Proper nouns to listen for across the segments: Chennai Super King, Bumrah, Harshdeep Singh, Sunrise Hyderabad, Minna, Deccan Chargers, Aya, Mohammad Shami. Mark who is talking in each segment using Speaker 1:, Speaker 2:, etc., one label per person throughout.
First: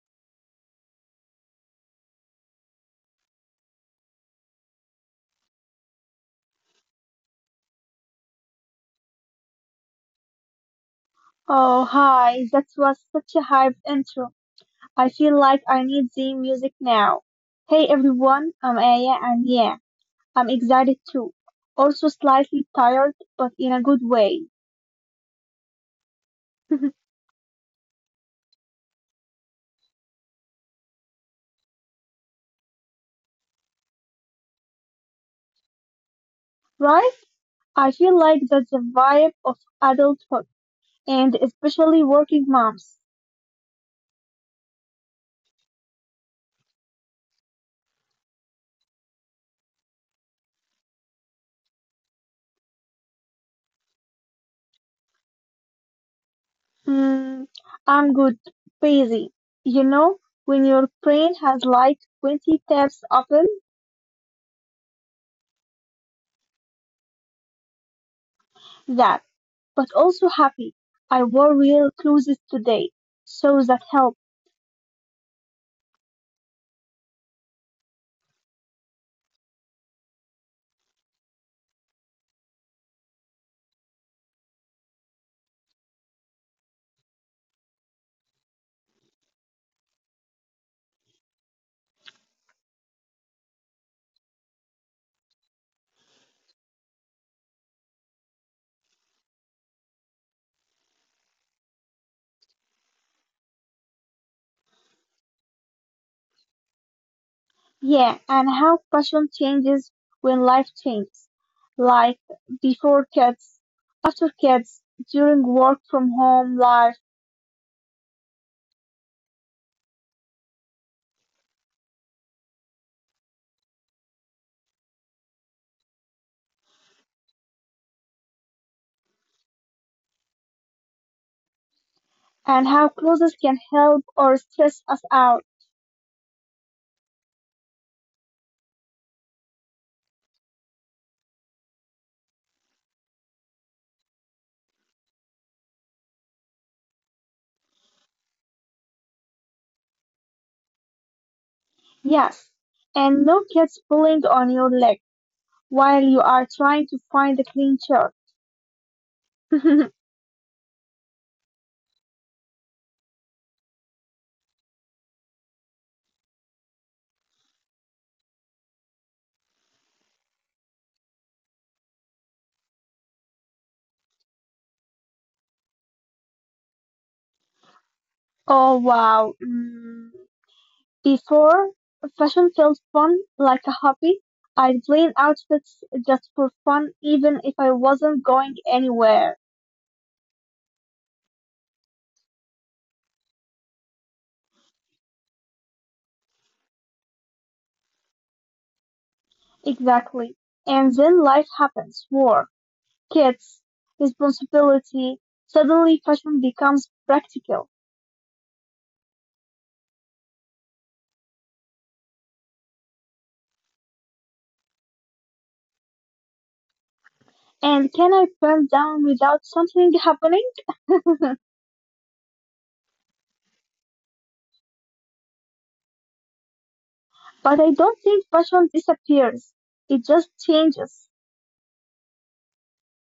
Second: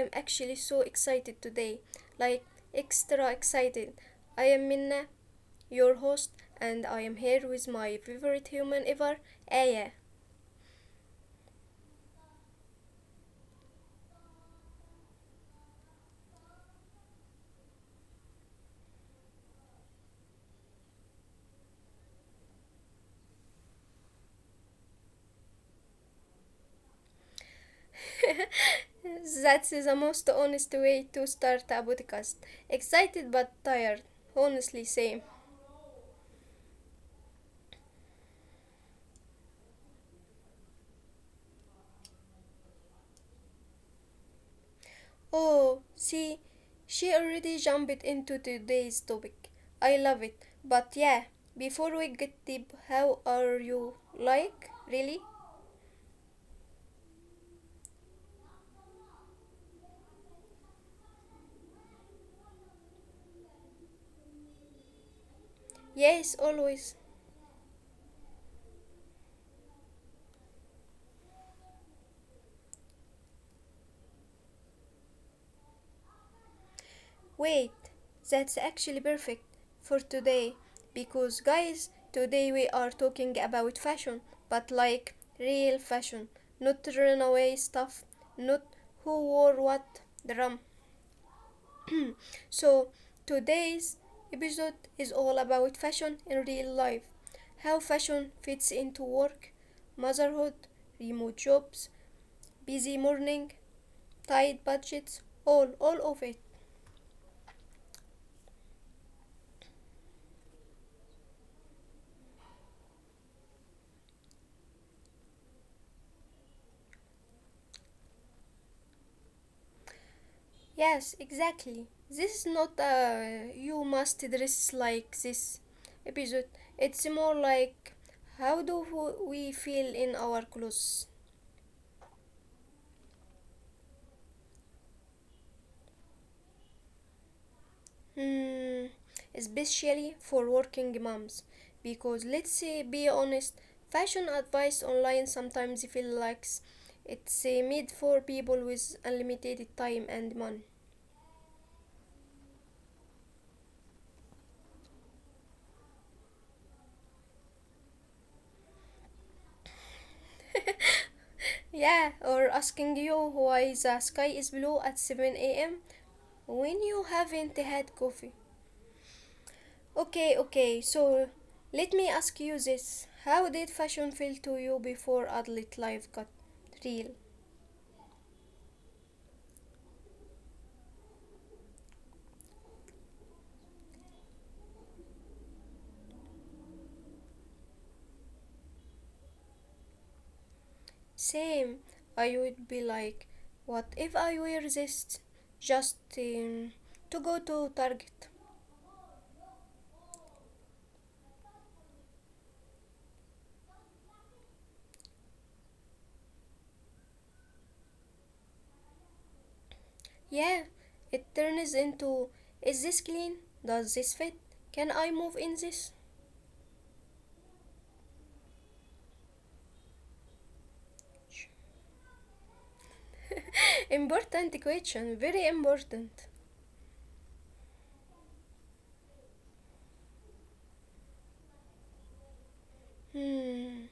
Speaker 1: am actually so excited today. Like, extra excited. I am Minna, your host, and I am here with my favorite human ever, Aya.
Speaker 2: Oh, hi. That was such a hyped intro. I feel like I need the music now. Hey everyone, I'm Aya and yeah, I'm excited too. Also slightly tired, but in a good way.
Speaker 1: That's the most honest way to start a podcast. Excited but tired, honestly, same.
Speaker 2: Right? I feel like that's the vibe of adulthood and especially working moms.
Speaker 1: Oh, see, she already jumped into today's topic. I love it. But yeah, before we get deep, how are you? Like, really?
Speaker 2: Mm, I'm good, busy. You know, when your brain has like 20 tabs open,
Speaker 1: Yes, always.
Speaker 2: that. But also happy. I wore real clothes today, so that helped.
Speaker 1: Wait, that's actually perfect for today. Because, guys, today we are talking about fashion, but like real fashion, not runaway stuff, not who wore what drum, so, today's episode is all about fashion in real life how fashion fits into work, motherhood, remote jobs, busy morning, tight budgets, all of it.
Speaker 2: Yeah, and how fashion changes when life changes. Like before kids, after kids, during work from home life,
Speaker 1: Yes, exactly. This is not a you must dress like this episode. It's more like how do we feel in our clothes?
Speaker 2: and how clothes can help or stress us out.
Speaker 1: Hmm, especially for working moms. Because let's be honest, fashion advice online sometimes feels like it's made for people with unlimited time and money.
Speaker 2: Yes, and no kids pulling on your leg while you are trying to find a clean shirt.
Speaker 1: Yeah, or asking you why the sky is blue at 7 a.m. when you haven't had coffee. Okay, okay, so let me ask you this. How did fashion feel to you before adult life got real?
Speaker 2: Oh wow. Mm. Before, fashion felt fun, like a hobby. I'd plan outfits just for fun, even if I wasn't going anywhere.
Speaker 1: Same. I would be like, what if I wear this just to go to Target?
Speaker 2: Exactly. And then life happens. War, kids, responsibility. Suddenly fashion becomes practical.
Speaker 1: Yeah, it turns into, is this clean? Does this fit? Can I move in this?
Speaker 2: And can I burn down without something happening?
Speaker 1: Important question, very important.
Speaker 2: But I don't think fashion disappears. It just changes
Speaker 1: Hmm.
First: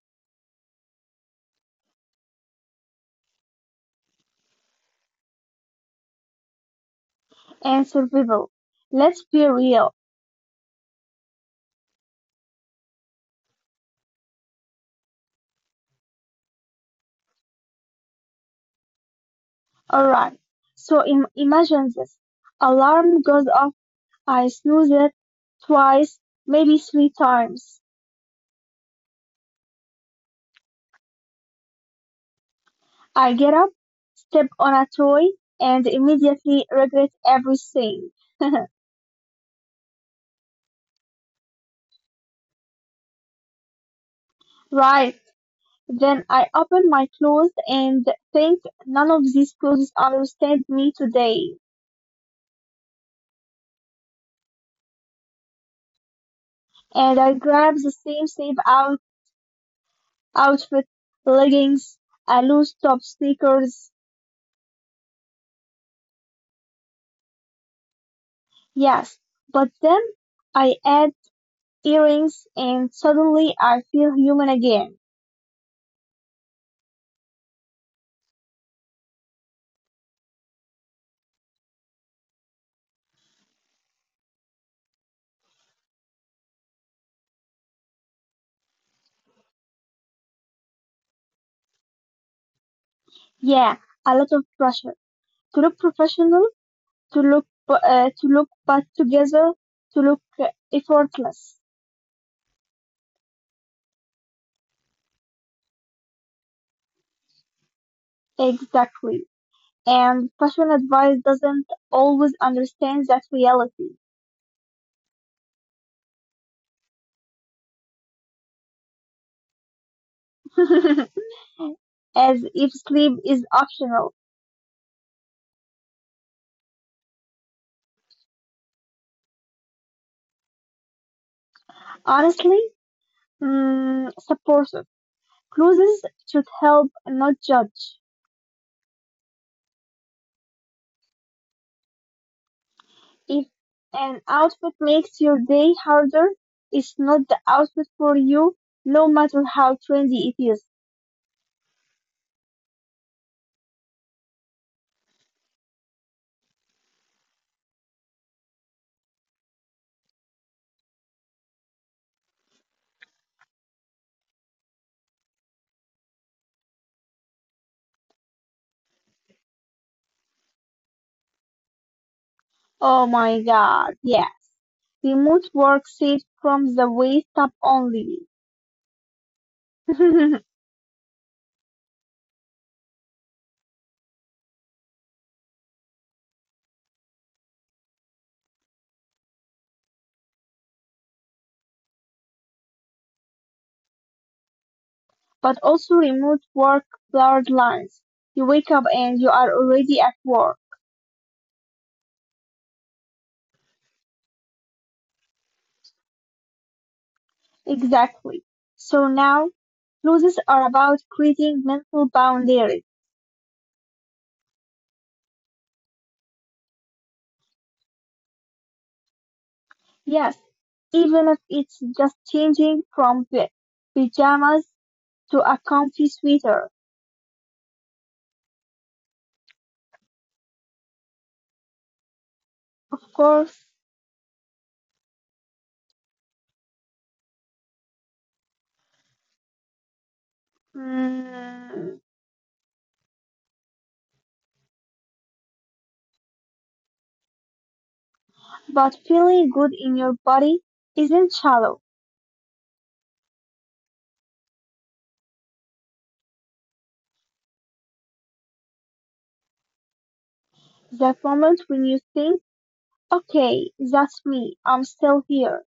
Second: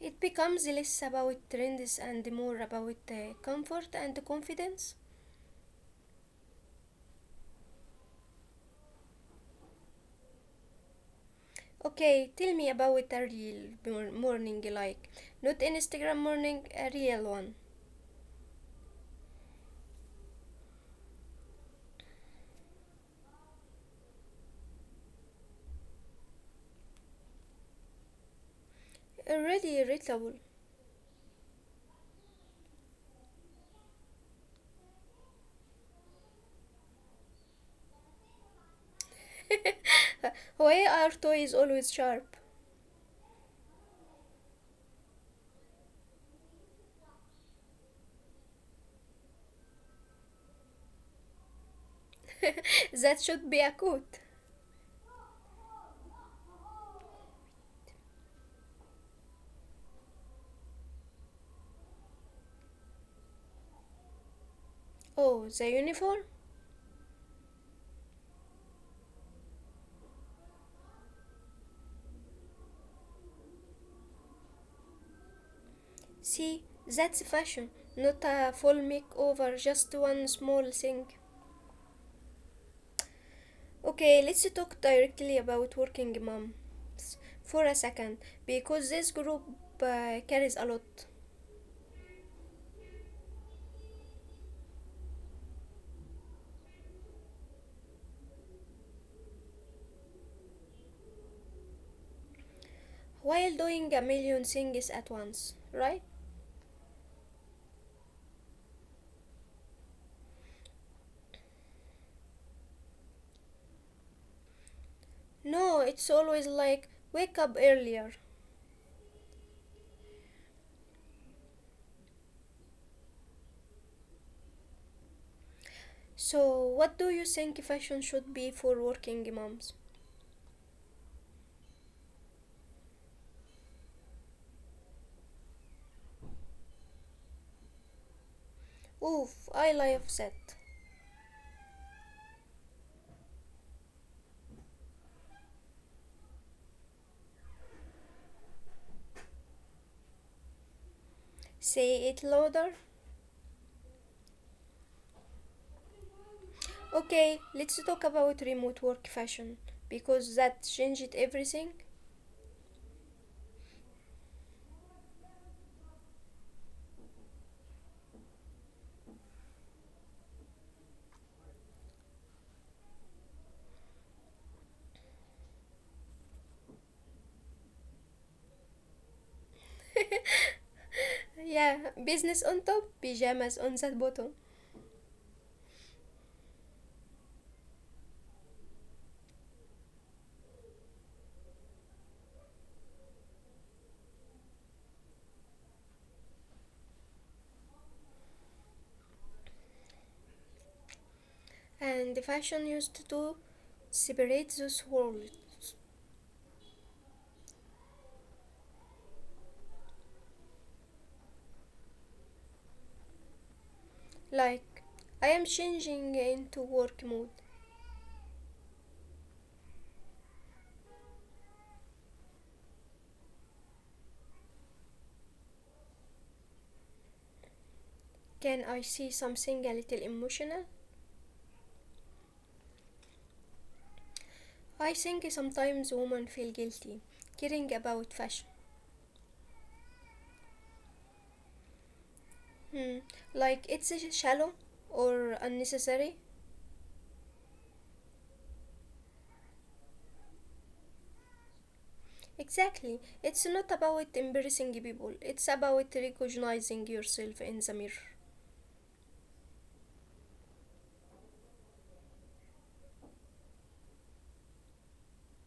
Speaker 1: It becomes less about trends and more about comfort and confidence.
Speaker 2: and survival. Let's be real.
Speaker 1: Okay, tell me about a real morning like. Not Instagram morning, a real one.
Speaker 2: Alright. So imagine this. Alarm goes off, I snooze it twice, maybe three times.
Speaker 1: Really irritable.
Speaker 2: I get up, step on a toy, and immediately regret everything.
Speaker 1: Why are toys always sharp?
Speaker 2: Right. Then I open my clothes and think, none of these clothes understand me today.
Speaker 1: That should be a coat.
Speaker 2: And I grab the same outfit, leggings, a loose top, sneakers.
Speaker 1: Oh, the uniform?
Speaker 2: Yes. But then I add earrings and suddenly I feel human again.
Speaker 1: See, that's fashion, not a full makeover, just one small thing. Okay, let's talk directly about working moms for a second, because this group carries a lot.
Speaker 2: Yeah, a lot of pressure to look professional, to look put together, to look effortless.
Speaker 1: While doing a million things at once, right?
Speaker 2: Exactly. And fashion advice doesn't always understand that reality.
Speaker 1: No, it's always like wake up earlier.
Speaker 2: As if sleep is optional.
Speaker 1: So, what do you think fashion should be for working moms?
Speaker 2: Honestly, supportive. Clothes should help, not judge.
Speaker 1: Oof, I lie upset.
Speaker 2: If an outfit makes your day harder, it's not the outfit for you, no matter how trendy it is.
Speaker 1: Say it louder. Okay, let's talk about remote work fashion because that changed everything.
Speaker 2: Oh my god, yes. Remote work saved from the waist up only. But
Speaker 1: Yeah, business on top, pajamas on that bottom.
Speaker 2: also remote work blurred lines. You wake up and you are already at work.
Speaker 1: And fashion used to separate those worlds.
Speaker 2: Exactly. So now, losses are about creating mental boundaries.
Speaker 1: Like, I am changing into work mode.
Speaker 2: Yes, even if it's just changing from the pajamas to a comfy sweater.
Speaker 1: Can I see something a little emotional?
Speaker 2: Of course,
Speaker 1: I think sometimes women feel guilty caring about fashion.
Speaker 2: mm,
Speaker 1: Hmm, like it's shallow or unnecessary.
Speaker 2: but feeling good in your body isn't shallow.
Speaker 1: Exactly. It's not about embarrassing people, it's about recognizing yourself in the mirror.
Speaker 2: That moment when you think, okay, that's me, I'm still here,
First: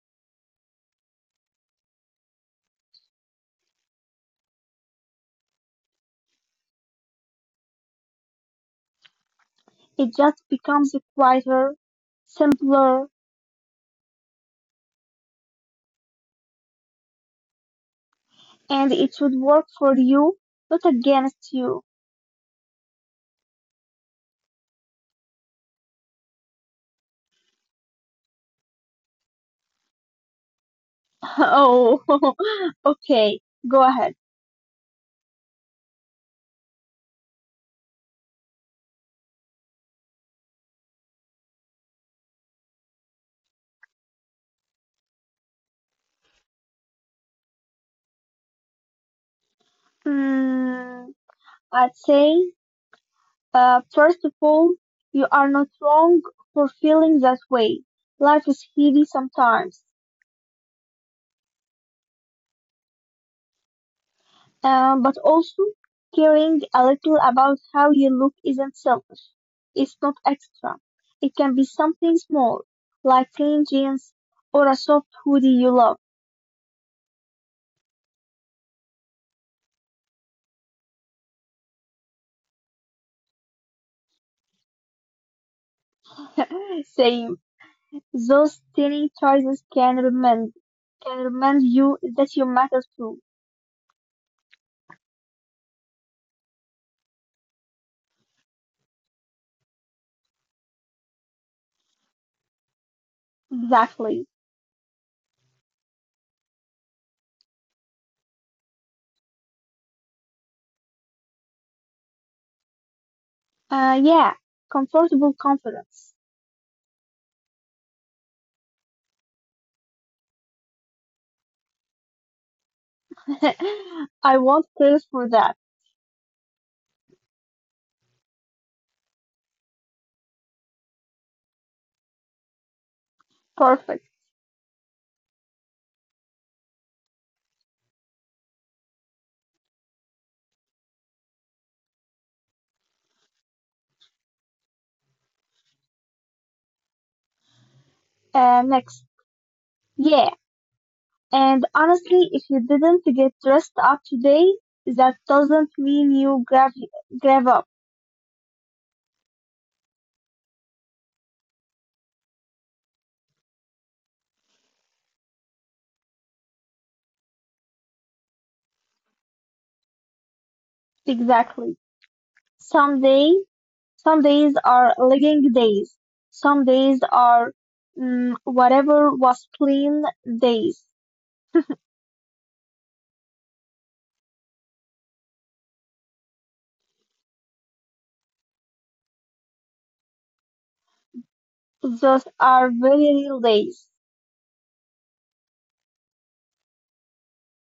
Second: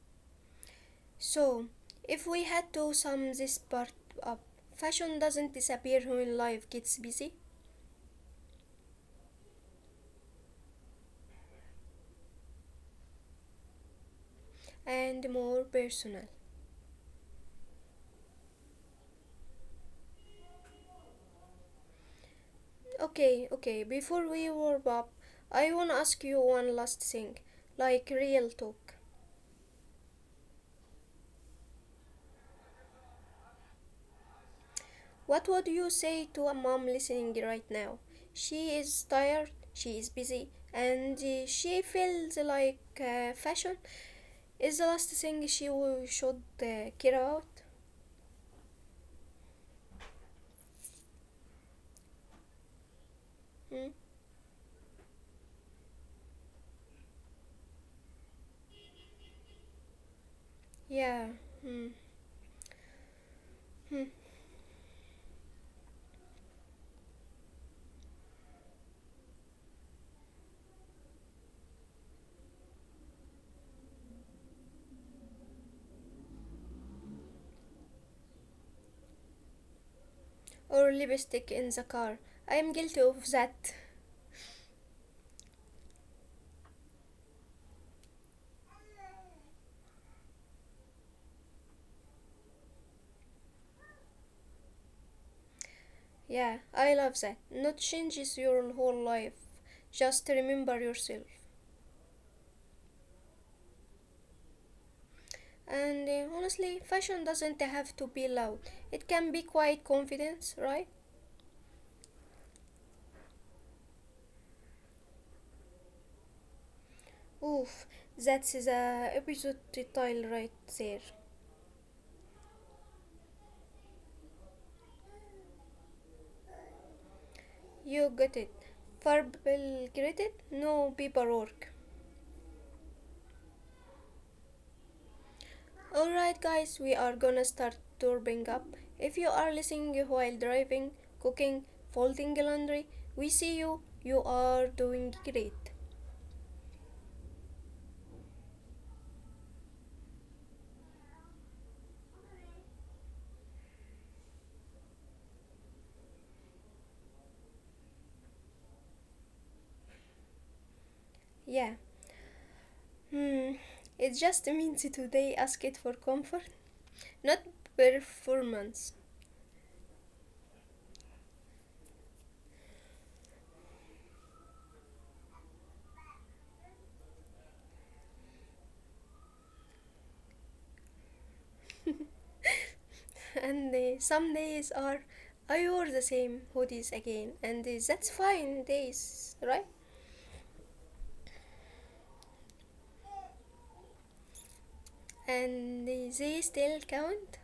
Speaker 1: So, if we had to sum this part up, fashion doesn't disappear when life gets busy
Speaker 2: it just becomes quieter, simpler,
Speaker 1: and more personal.
Speaker 2: and it should work for you, not against you.
Speaker 1: Okay, okay, before we wrap up, I wanna ask you one last thing like real talk.
Speaker 2: Oh, okay, go ahead.
Speaker 1: What would you say to a mom listening right now? She is tired, she is busy, and she feels like fashion is the last thing she will should care about?
Speaker 2: Mm, I'd say,
Speaker 1: Hmm?
Speaker 2: first of all, you are not wrong for feeling that way. Life is heavy sometimes.
Speaker 1: Yeah. Hmm. Hmm.
Speaker 2: But also, caring a little about how you look isn't selfish. It's not extra. It can be something small, like clean jeans or a soft hoodie you love.
Speaker 1: Or lipstick in the car. I am guilty of that.
Speaker 2: Same. Those tiny choices can remind you that you matter too.
Speaker 1: Yeah, I love that. Not changes your whole life. Just remember yourself.
Speaker 2: Exactly.
Speaker 1: And honestly, fashion doesn't have to be loud. It can be quite confidence, right?
Speaker 2: Yeah. Comfortable confidence.
Speaker 1: Oof, that's the episode title right there.
Speaker 2: I want praise for that.
Speaker 1: You got it. Verbal credit, no paperwork.
Speaker 2: Perfect.
Speaker 1: Alright, guys, we are gonna start turbing up. If you are listening while driving, cooking, folding laundry, we see you. You are doing great.
Speaker 2: Next. Yeah. And honestly, if you didn't get dressed up today, that doesn't mean you grab up.
Speaker 1: Yeah. Hmm. It just means today ask it for comfort, not performance.
Speaker 2: Exactly. Some day, some days are legging days. Some days are whatever was clean days.
Speaker 1: And some days are I wore the same hoodies again, and that's fine days, right?
Speaker 2: Those are very real days.
Speaker 1: And they still count.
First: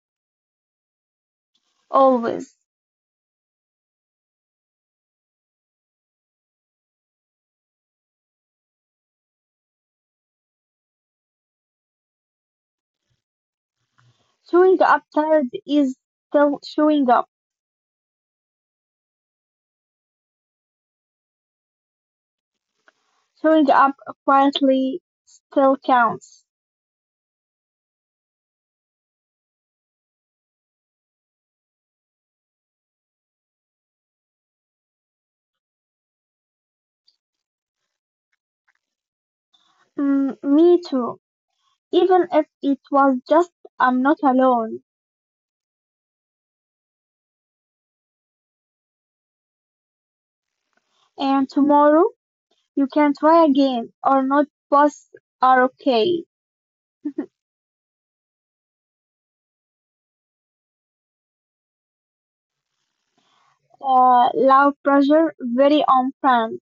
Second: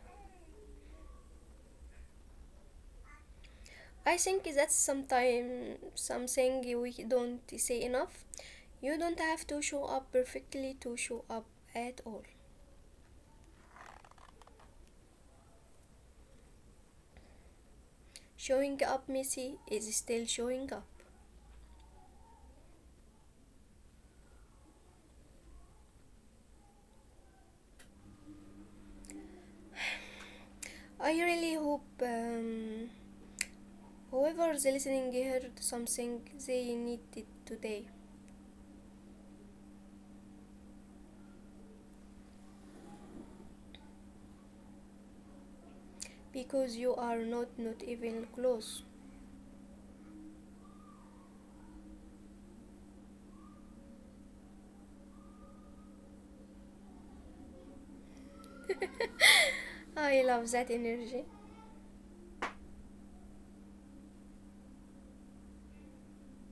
Speaker 2: Always.
Speaker 1: I think that's sometimes something we don't say enough. You don't have to show up perfectly to show up at all.
Speaker 2: Showing up tired is still showing up.
Speaker 1: Showing up messy is still showing up.
Speaker 2: Showing up quietly still counts.
Speaker 1: I really hope whoever's listening heard something they needed today
Speaker 2: Mm, me too. Even if it was just I'm not alone
Speaker 1: because you are not not even close.
Speaker 2: and tomorrow you can try again or not, both are okay.
Speaker 1: I love that energy.
Speaker 2: Low pressure, very on unplanned.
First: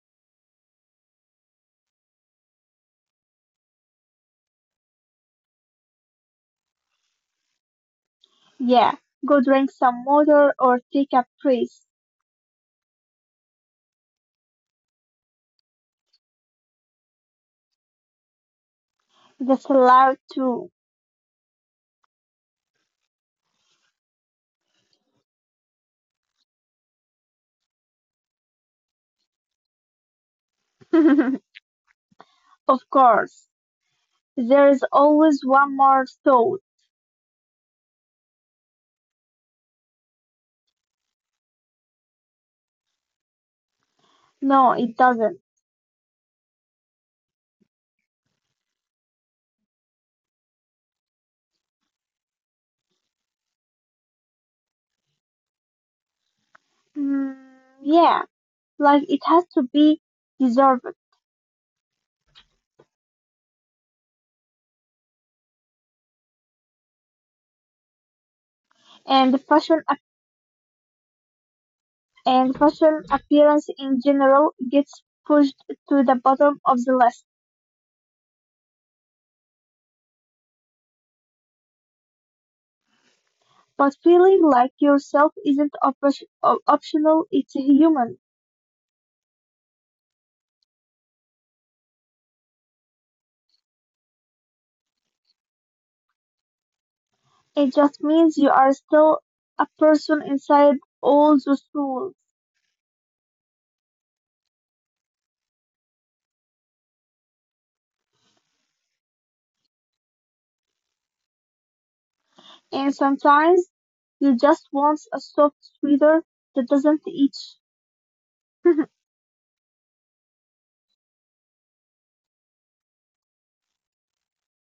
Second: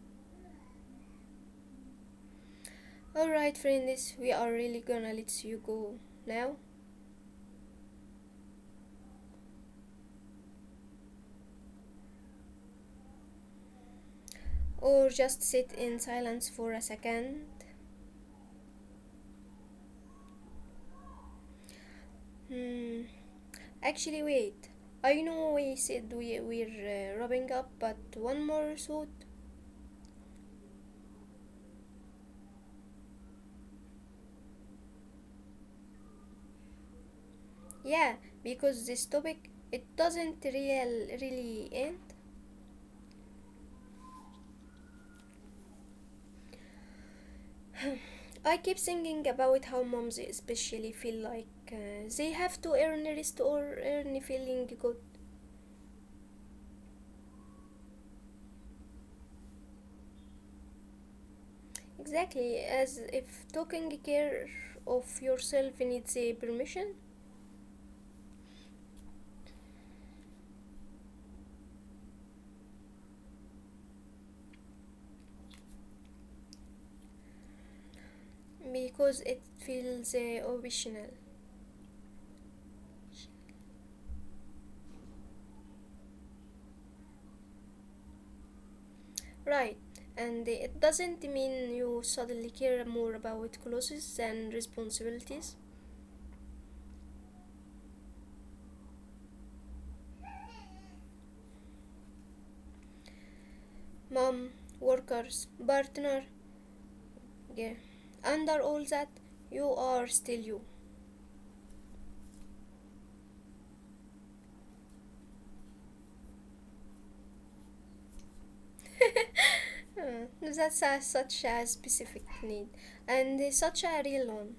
Speaker 1: Alright, friends, we are really gonna let you go now
Speaker 2: Yeah, go drink some water or take a breath.
Speaker 1: or just sit in silence for a second.
Speaker 2: That's allowed too.
Speaker 1: Hmm. Actually, wait. I know we said we're wrapping up, but one more thought.
Speaker 2: Of course, there is always one more thought.
Speaker 1: Yeah, because this topic it doesn't really end.
Speaker 2: No, it doesn't.
Speaker 1: I keep thinking about how moms especially feel like they have to earn rest or earn feeling good.
Speaker 2: Mm, yeah, like it has to be deserved.
Speaker 1: Exactly, as if taking care of yourself needs a permission
Speaker 2: And fashion and fashion appearance in general gets pushed to the bottom of the list.
Speaker 1: because it feels optional.
Speaker 2: But feeling like yourself isn't optional, it's human.
Speaker 1: Right, and it doesn't mean you suddenly care more about clothes and responsibilities.
Speaker 2: It just means you are still a person inside all those rules.
Speaker 1: Mom, workers, partner, yeah. Under all that, you are still you.
Speaker 2: And sometimes you just want a soft sweater that doesn't itch.
Speaker 1: That's a, such a specific need and such a real one.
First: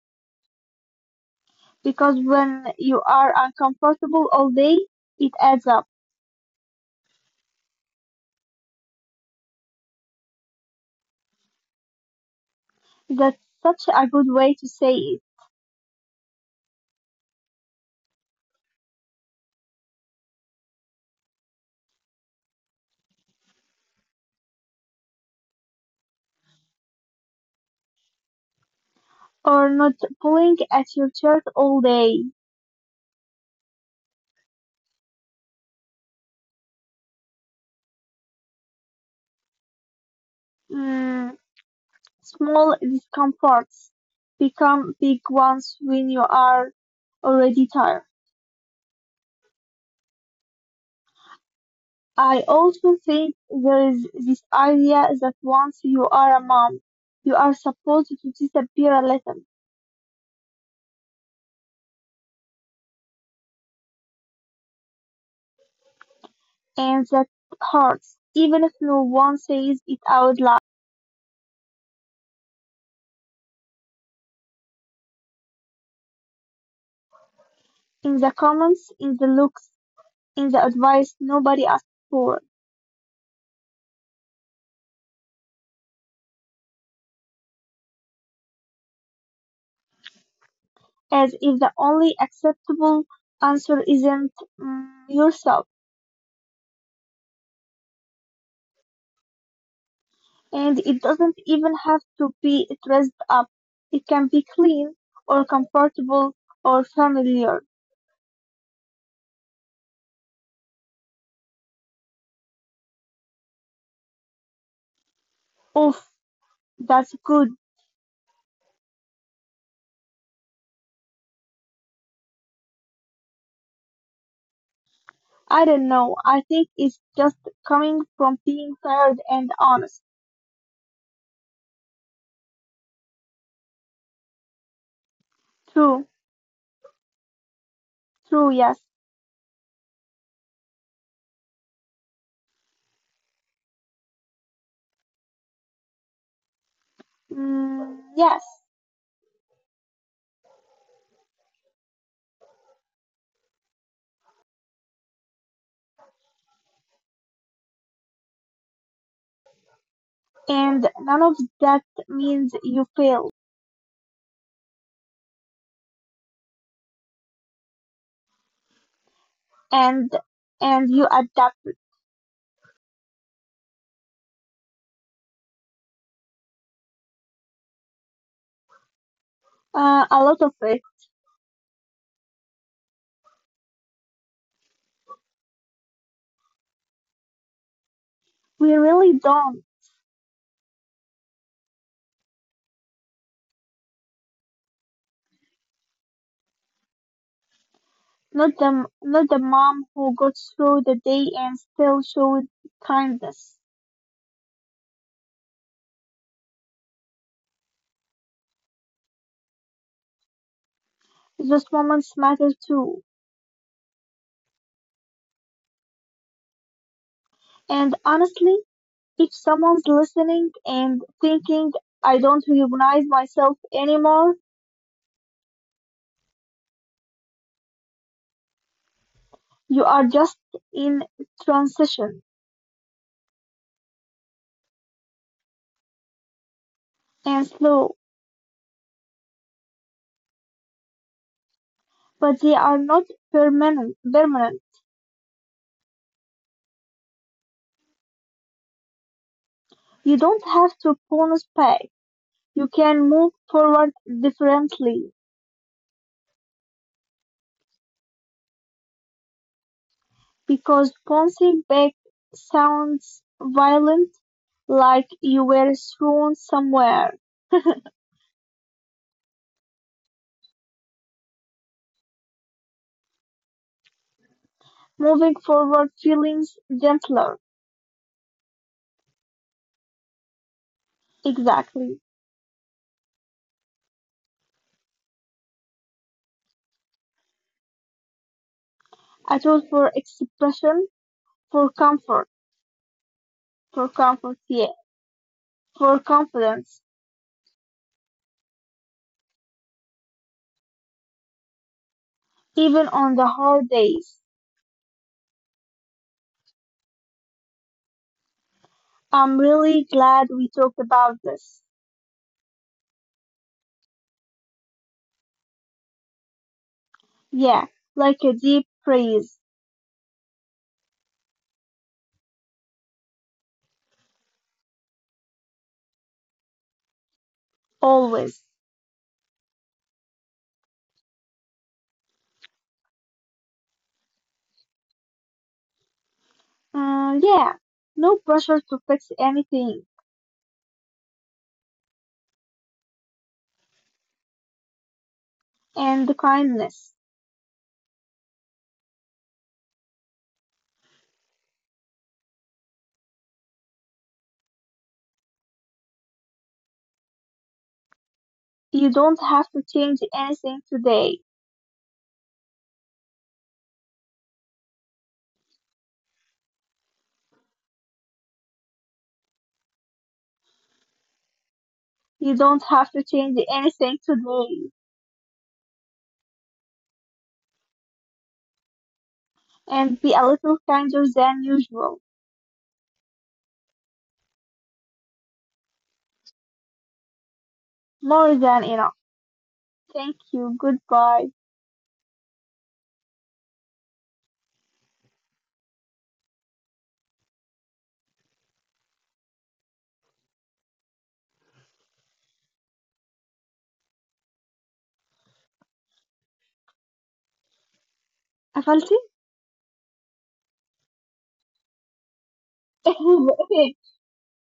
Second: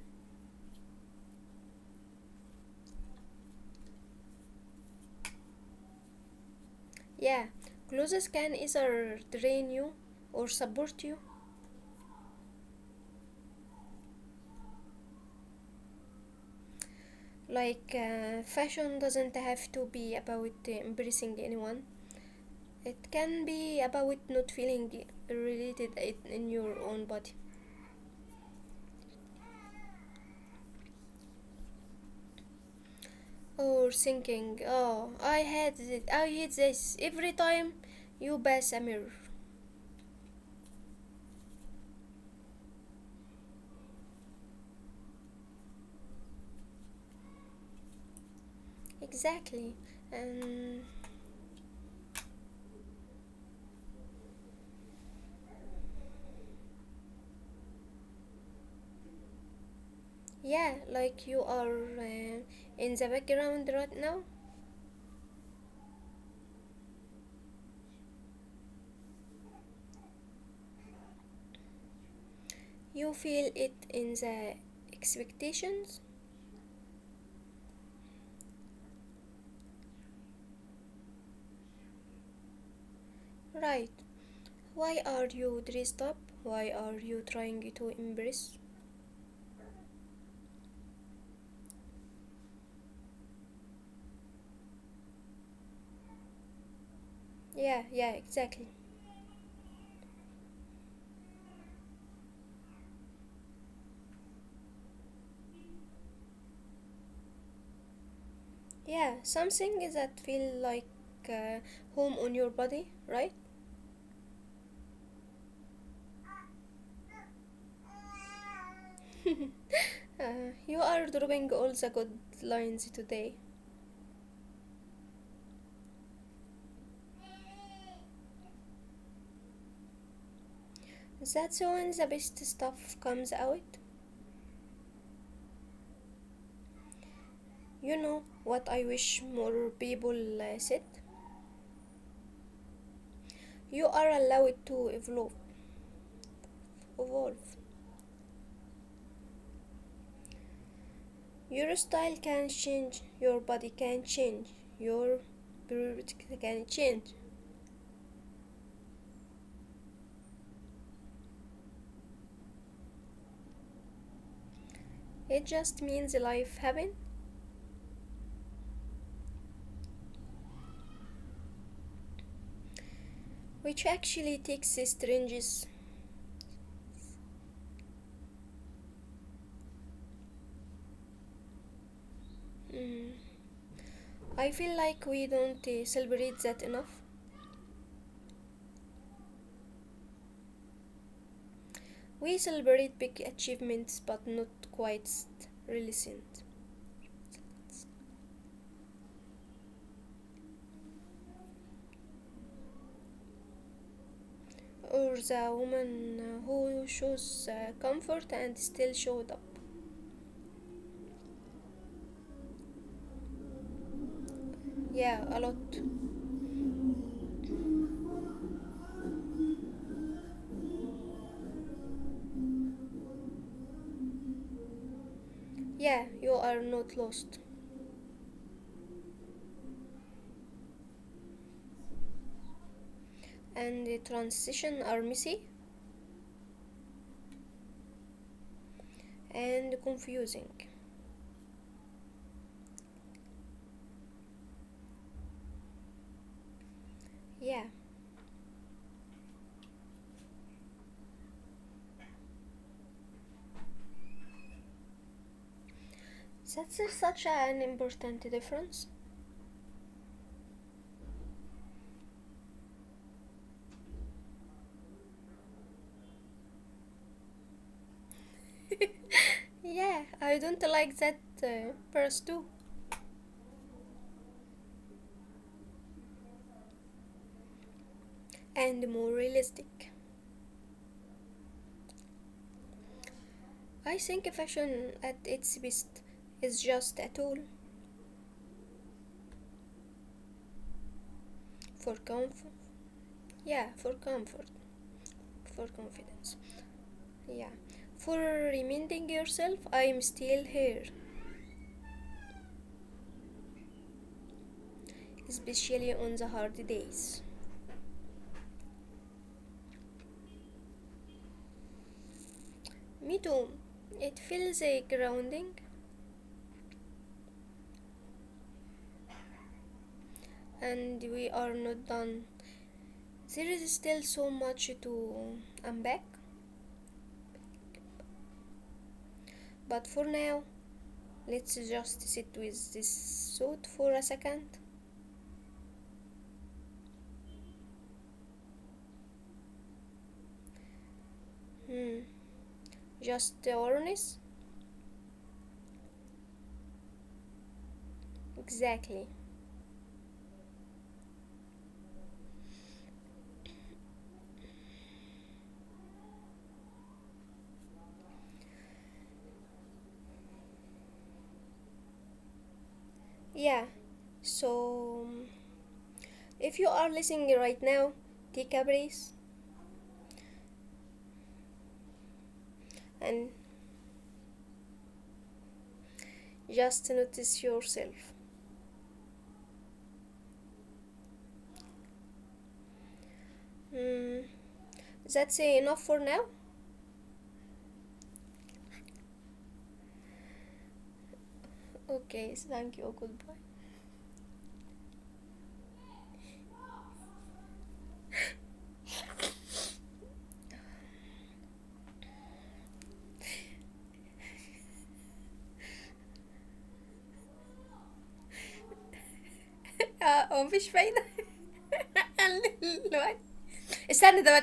Speaker 2: Because when you are uncomfortable all day, it adds up.
Speaker 1: Yeah, clothes can either drain you or support you.
Speaker 2: That's such a good way to say it.
Speaker 1: Like, fashion doesn't have to be about embracing anyone, it can be about not feeling in your own body
Speaker 2: Or not pulling at your shirt all day.
Speaker 1: or thinking, oh, I had it, I hate this every time you pass a mirror.
Speaker 2: Mm, small discomforts become big ones when you are already tired.
Speaker 1: Exactly. And
Speaker 2: I also think there is this idea that once you are a mom, you are supposed to disappear a little,
Speaker 1: yeah, like you are in the background right now,
Speaker 2: and that hurts, even if no one says it out loud.
Speaker 1: you feel it in the expectations,
Speaker 2: In the comments, in the looks, in the advice nobody asks for,
Speaker 1: right? Why are you dressed up? Why are you trying to embrace?
Speaker 2: as if the only acceptable answer isn't yourself.
Speaker 1: Yeah, yeah, exactly.
Speaker 2: And it doesn't even have to be dressed up. It can be clean or comfortable or familiar.
Speaker 1: Yeah, something that feel like uh, home on your body, right?
Speaker 2: Oof, that's good.
Speaker 1: You are dropping all the good lines today.
Speaker 2: I don't know. I think it's just coming from being tired and honest.
Speaker 1: That's when the best stuff comes out.
Speaker 2: True,
Speaker 1: You know
Speaker 2: true,
Speaker 1: what
Speaker 2: yes.
Speaker 1: I wish more people said? You are allowed to evolve.
Speaker 2: Mm, yes.
Speaker 1: Your style can change, your body can change, your priority can change.
Speaker 2: And none of that means you fail
Speaker 1: It just means life happen,
Speaker 2: and and you adapt,
Speaker 1: which actually takes strangers.
Speaker 2: a lot of it.
Speaker 1: Mm. I feel like we don't celebrate that enough.
Speaker 2: We really don't.
Speaker 1: We celebrate big achievements but not quite resilient.
Speaker 2: Not the mom who got through the day and still showed kindness.
Speaker 1: Or the woman who shows comfort and still showed up.
Speaker 2: Those moments matter too.
Speaker 1: Yeah, a lot.
Speaker 2: And honestly, if someone's listening and thinking, I don't recognize myself anymore,
Speaker 1: Yeah, you are not lost.
Speaker 2: you are just in transition
Speaker 1: And the transition are messy
Speaker 2: and slow,
Speaker 1: and confusing.
Speaker 2: but they are not permanent. Permanent.
Speaker 1: Yeah,
Speaker 2: You don't have to bonus back. You can move forward differently.
Speaker 1: that's such an important difference.
Speaker 2: Because bouncing back sounds violent, like you were thrown somewhere.
Speaker 1: Yeah, I don't like that verse too.
Speaker 2: Moving forward feelings gentler.
Speaker 1: And more realistic.
Speaker 2: Exactly.
Speaker 1: I think fashion at its best is just a tool
Speaker 2: I tool for expression, for
Speaker 1: for
Speaker 2: comfort,
Speaker 1: comfort. Yeah,
Speaker 2: for
Speaker 1: for
Speaker 2: comfort,
Speaker 1: comfort,
Speaker 2: yeah,
Speaker 1: for
Speaker 2: for
Speaker 1: confidence.
Speaker 2: confidence,
Speaker 1: Yeah, for reminding yourself I'm still here,
Speaker 2: even on the hard days.
Speaker 1: especially on the hard days.
Speaker 2: I'm really glad we talked about this.
Speaker 1: Me too. It feels a grounding,
Speaker 2: Yeah, like a deep praise,
Speaker 1: and we are not done. There is still so much to unpack,
Speaker 2: always.
Speaker 1: but for now, let's just sit with this thought for a second.
Speaker 2: Mm, yeah, no pressure to fix anything,
Speaker 1: Hmm. Just the awareness?
Speaker 2: and kindness.
Speaker 1: Exactly.
Speaker 2: You don't have to change anything today.
Speaker 1: Yeah, so if you are listening right now, take a breath
Speaker 2: You don't have to change
Speaker 1: and
Speaker 2: anything today.
Speaker 1: just notice yourself.
Speaker 2: And be a little kinder than usual.
Speaker 1: Hmm, that's enough for now.
Speaker 2: More than enough. Thank you. Goodbye.
Speaker 1: Okay, thank you, goodbye. اه مفيش فايدة
Speaker 2: قفلتي؟
Speaker 1: استنى ده ما